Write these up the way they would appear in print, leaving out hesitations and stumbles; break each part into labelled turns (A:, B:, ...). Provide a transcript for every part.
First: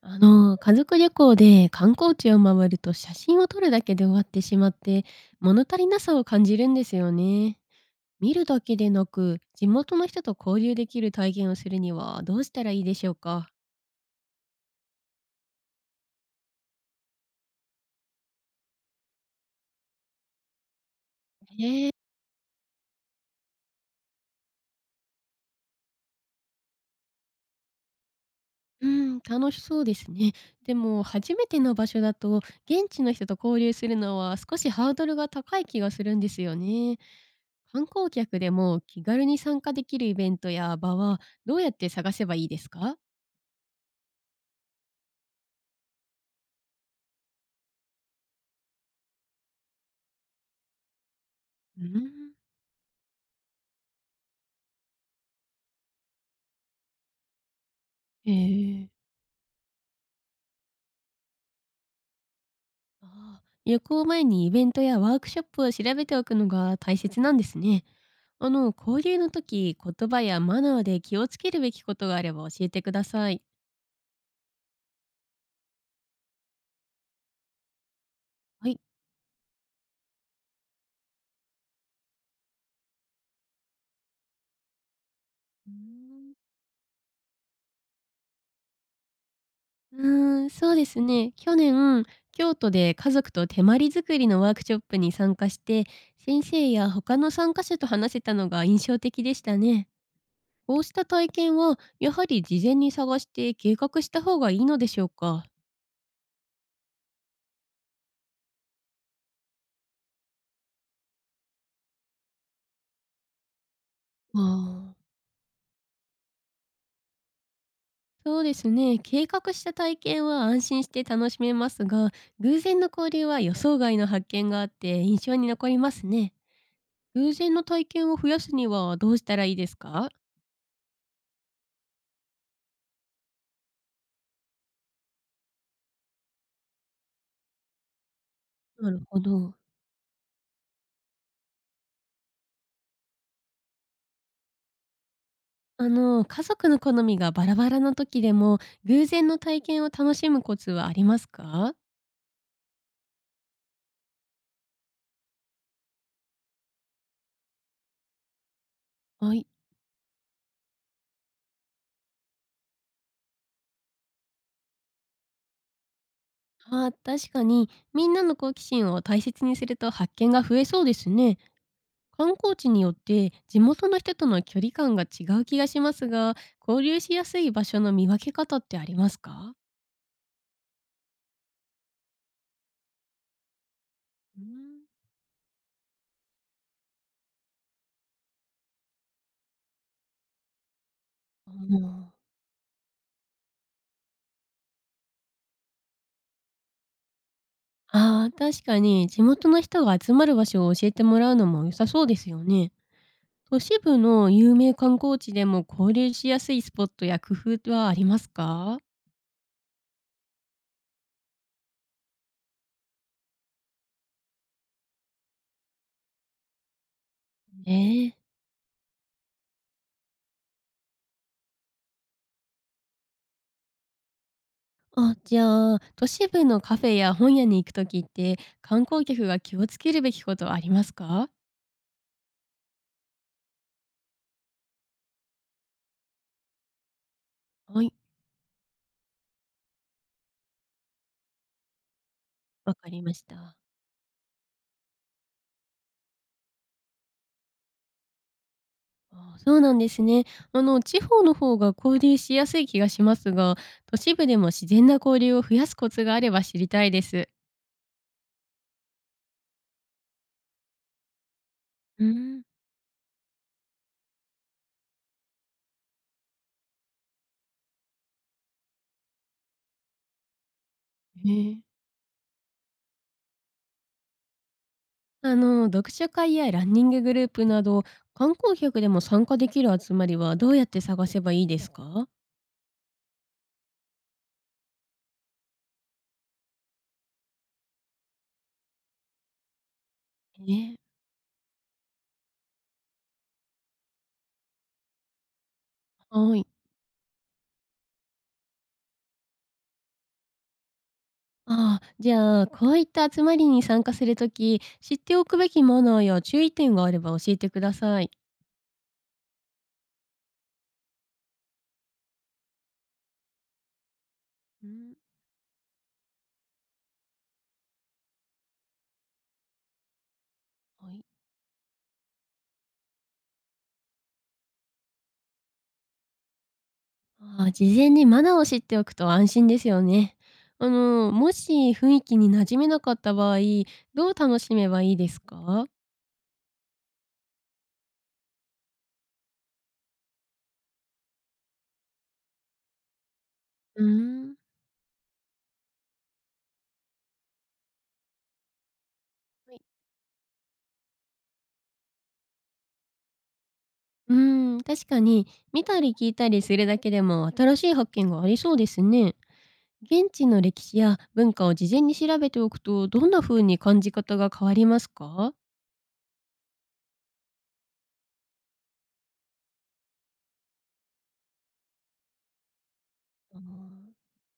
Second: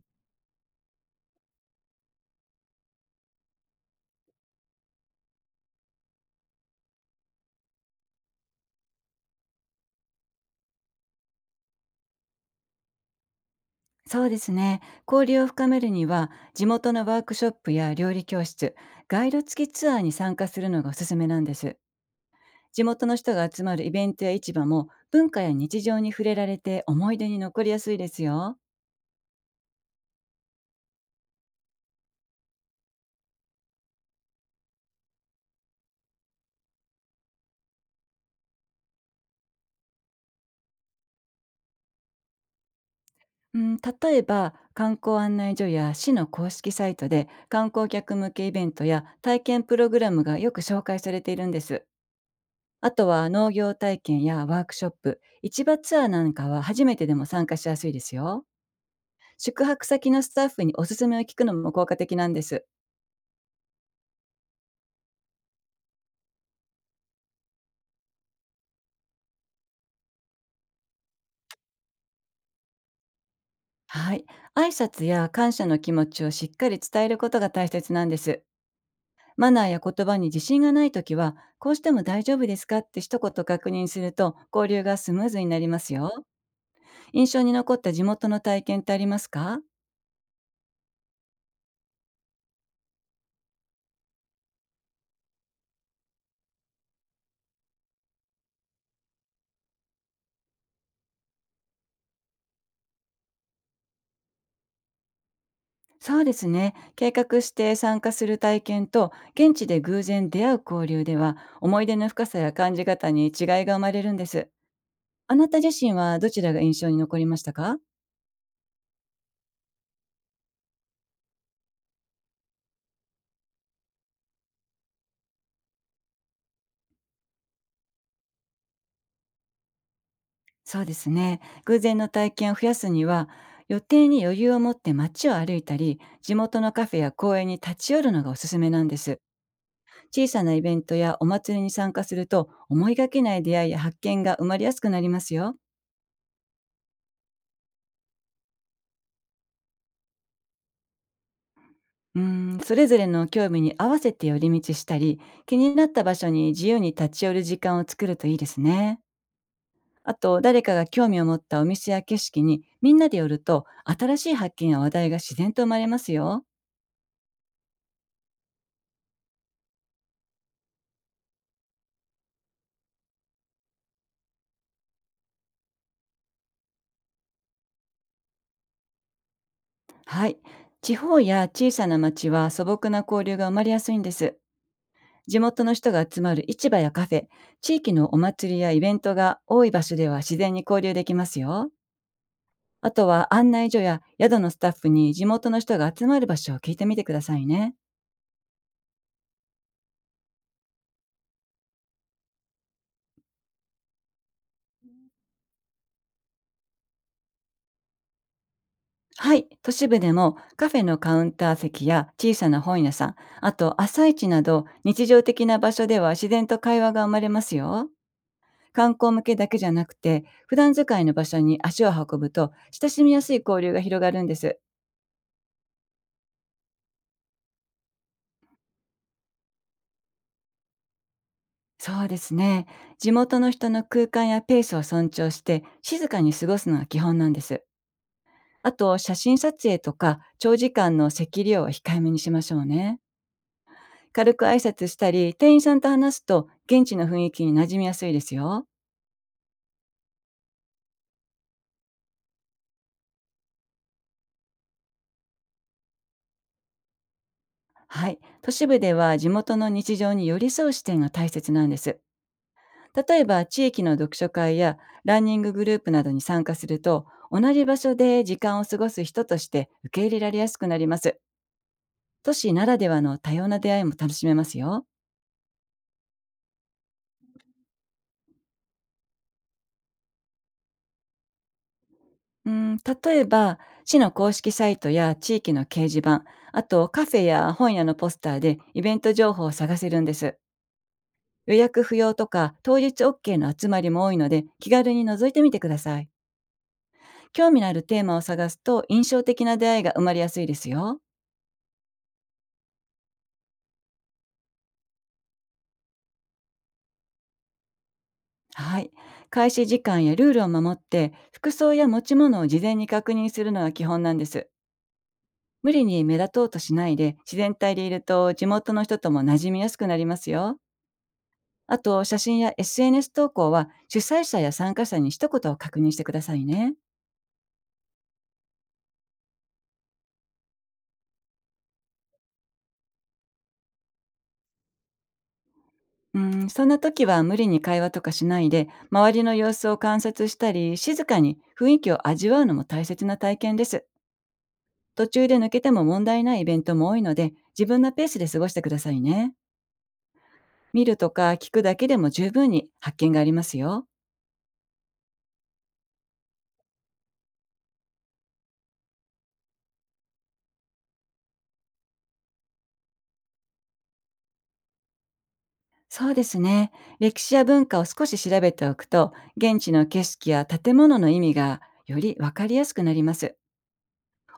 A: 家族旅行で観光地を回ると写真を撮るだけで終わってしまって、物足りなさを感じるんですよね。見るだけでなく、地元の人と交流できる体験をするにはどうしたらいいでしょうか。
B: そうですね。交流を深めるには、地元のワークショップや料理教室、ガイド付きツアーに参加するのがおすすめなんです。
A: えー
B: 地元の人が集まるイベントや市場も、文化や日常に触れられて思い出に残りやすいですよ。
A: うん、楽しそうですね。でも、初めての場所だと、現地の人と交流するのは少しハードルが高い気がするんですよね。観光客でも気軽に参加できるイベントや場はどうやって探せばいいですか？
B: うん、例えば、観光案内所や市の公式サイトで観光客向けイベントや体験プログラムがよく紹介されているんで
A: う
B: す。
A: ん。
B: あとは農業体験やワークショップ、市場ツアーなんかは初めてでも参加しやすいですよ。
A: ええ。
B: 宿泊先のスタッフにおすすめを聞くのも効果的なんです。
A: ああ、旅行前にイベントやワークショップを調べておくのが大切なんですね。交流の時、言葉やマナーで気をつけるべきことがあれば教えてください。
B: はい。挨拶や感謝の気持ちをしっかり伝えることが大切なんです。
A: はい。
B: マナーや言葉に自信がないときは、こうしても大丈夫ですかって一言確認すると、交流がスムーズになり
A: うー
B: ますよ。
A: ん。
B: 印象に残った地元の体験ってありますか？
A: うーん、そうですね。去年、京都で家族と手まり作りのワークショップに参加して、先生や他の参加者と話せたのが印象的でしたね。こうした体験は、やはり事前に探して計画した方がいいのでしょうか。
B: そうですね。計画して参加する体験と、現地で偶然出会う交流では、思い出の深さや感じ方に違いが生まれるんで
A: あ
B: す。
A: あ。
B: あなた自身はどちらが印象に残りましたか？
A: そうですね。計画した体験は安心して楽しめますが、偶然の交流は予想外の発見があって印象に残りますね。偶然の体験を増やすにはどうしたらいいですか？
B: そうですね。偶然の体験を増やすには、予定に余裕を持って街を歩いたり、地元のカフェや公園に立ち寄るのがおすすめなん
A: な
B: で
A: るほ
B: す。
A: ど。
B: 小さなイベントやお祭りに参加すると、思いがけない出会いや発見が生まれやすくなりますよ。
A: 家族の好みがバラバラの時でも、偶然の体験を楽しむコツはありますか？
B: うん、それぞれの興味に合わせて寄り道したり、気になった場所に自由に立ち寄る時間を作るといいですね。
A: はい。
B: あと、誰かが興味を持ったお店や景色にみんなで寄ると、新しい発見や話題が自然と生まれますよ。
A: あー確かに、みんなの好奇心を大切にすると発見が増えそうですね。観光地によって地元の人との距離感が違う気がしますが、交流しやすい場所の見分け方ってありますか？
B: はい。地方や小さな町は素朴な交流が生まれやすいんです。
A: うーん。
B: 地元の人が集まる市場やカフェ、地域のお祭りやイベントが多い場所では自然に交流できます
A: ああ
B: よ。
A: ー、
B: あとは案内所や宿のスタッフに地元の人が集まる場所を聞いてみてくださいね。
A: 確かに地元の人が集まる場所を教えてもらうのも良さそうですよね。都市部の有名観光地でも交流しやすいスポットや工夫はありますか？
B: はい。都市部でもカフェのカウンター席や小さな本屋さん、あと朝市など日常的な場所では自然と会話が生まれますよ。
A: ええ。
B: 観光向けだけじゃなくて、普段使いの場所に足を運ぶと、親しみやすい交流が広がるんです。
A: あ、じゃあ、都市部のカフェや本屋に行くときって、観光客が気をつけるべきことはありますか？
B: そうですね。地元の人の空間やペースを尊重して、静かに過ごすのが基本なんです。
A: はい、
B: あと、写真撮影とか、長時間の席利用は控えめにしましょう
A: わか
B: ね。
A: りました。
B: 軽く挨拶したり、店員さんと話すと、現地の雰囲気に馴染みやすいですよ。
A: ああ、そうなんですね。地方の方が交流しやすい気がしますが、都市部でも自然な交流を増やすコツがあれば知りたいです。
B: はい。都市部では地元の日常に寄り添う視点が大切なんです。
A: うん、
B: 例えば地域の読書会やランニンググループなどに参加すると、同じ場所で時間を過ごす人として受け入れられやすくなります。
A: ねえ。
B: 都市ならではの多様な出会いも楽しめますよ。
A: 読書会やランニンググループなど、観光客でも参加できる集まりはどうやって探せばいいですか
B: うん、例えば、市の公式サイトや地域の掲示板、あとカフェや本屋のポスターでイベント情報を探せるんです。
A: ね？
B: 予約不要とか当日 OK の集まりも多いので、気軽に覗いてみてください。
A: はい。
B: 興味のあるテーマを探すと印象的な出会いが生まれやすいですよ。
A: ああ、じゃあ、こういった集まりに参加するとき、知っておくべきマナーや注意点があれば教えてください。
B: はい。開始時間やルールを守って、服装や持ち物を事前に確認するのは基本なんです。
A: うん。
B: 無理に目立とうとしないで、自然体でいると地元の人とも馴染みやすくなりますよ。
A: はい。
B: あと、写真や SNS 投稿は主催者や参加者に一言を確認してくださいね。
A: ああ、事前にマナーを知っておくと安心ですよね。もし雰囲気に馴染めなかった場合、どう楽しめばいいですか？
B: うん、そんな時は無理に会話とかしないで、周りの様子を観察したり、静かに雰囲気を味わうのも大切な体験で
A: う
B: す。
A: ーん。
B: 途中で抜けても問題ないイベントも多いので、自分のペースで過ごしてくださいね。
A: はい。
B: 見るとか聞くだけでも十分に発見がありますよ。
A: うーん、確かに見たり聞いたりするだけでも新しい発見がありそうですね。現地の歴史や文化を事前に調べておくとどんな風に感じ方が変わりますか？
B: そうですね。歴史や文化を少し調べておくと、現地の景色や建物の意味がよりわかりやすくなります。
A: あ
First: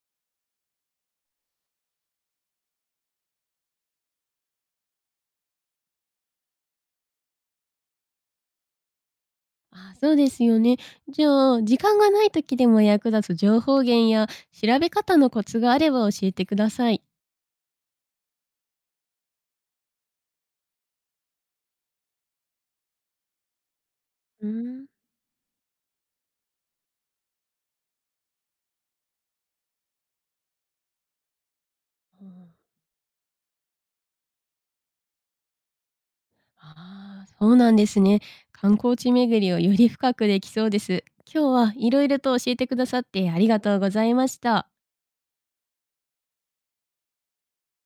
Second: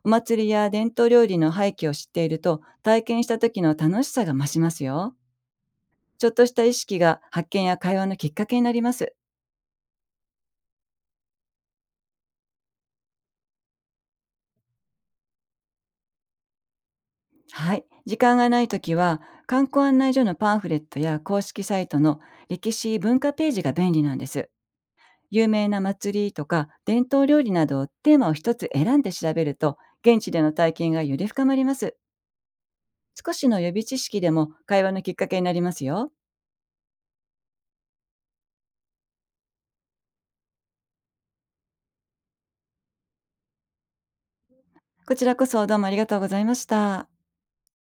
B: お祭りや伝統料理の背景を知っていると、体験した時の楽しさが増しますよ。ちょっとした意識が発見や会話のきっかけになります。
A: あ、そうですよね。じゃあ、時間がない時でも役立つ情報源や調べ方のコツがあれば教えてください。
B: はい。時間がない時は、観光案内所のパンフレットや公式サイトの歴史文化ページが便利なんで
A: うー
B: す。
A: ん。
B: 有名な祭りとか伝統料理などをテーマを一つ選んで調べると、現地での体験がより深まります。少しの予備知識でも会話のきっかけになりますよ。
A: ああ、そうなんですね。観光地巡りをより深くできそうです。今日はいろいろと教えてくださってありがとうございました。
B: こちらこそどうもありがとうございました。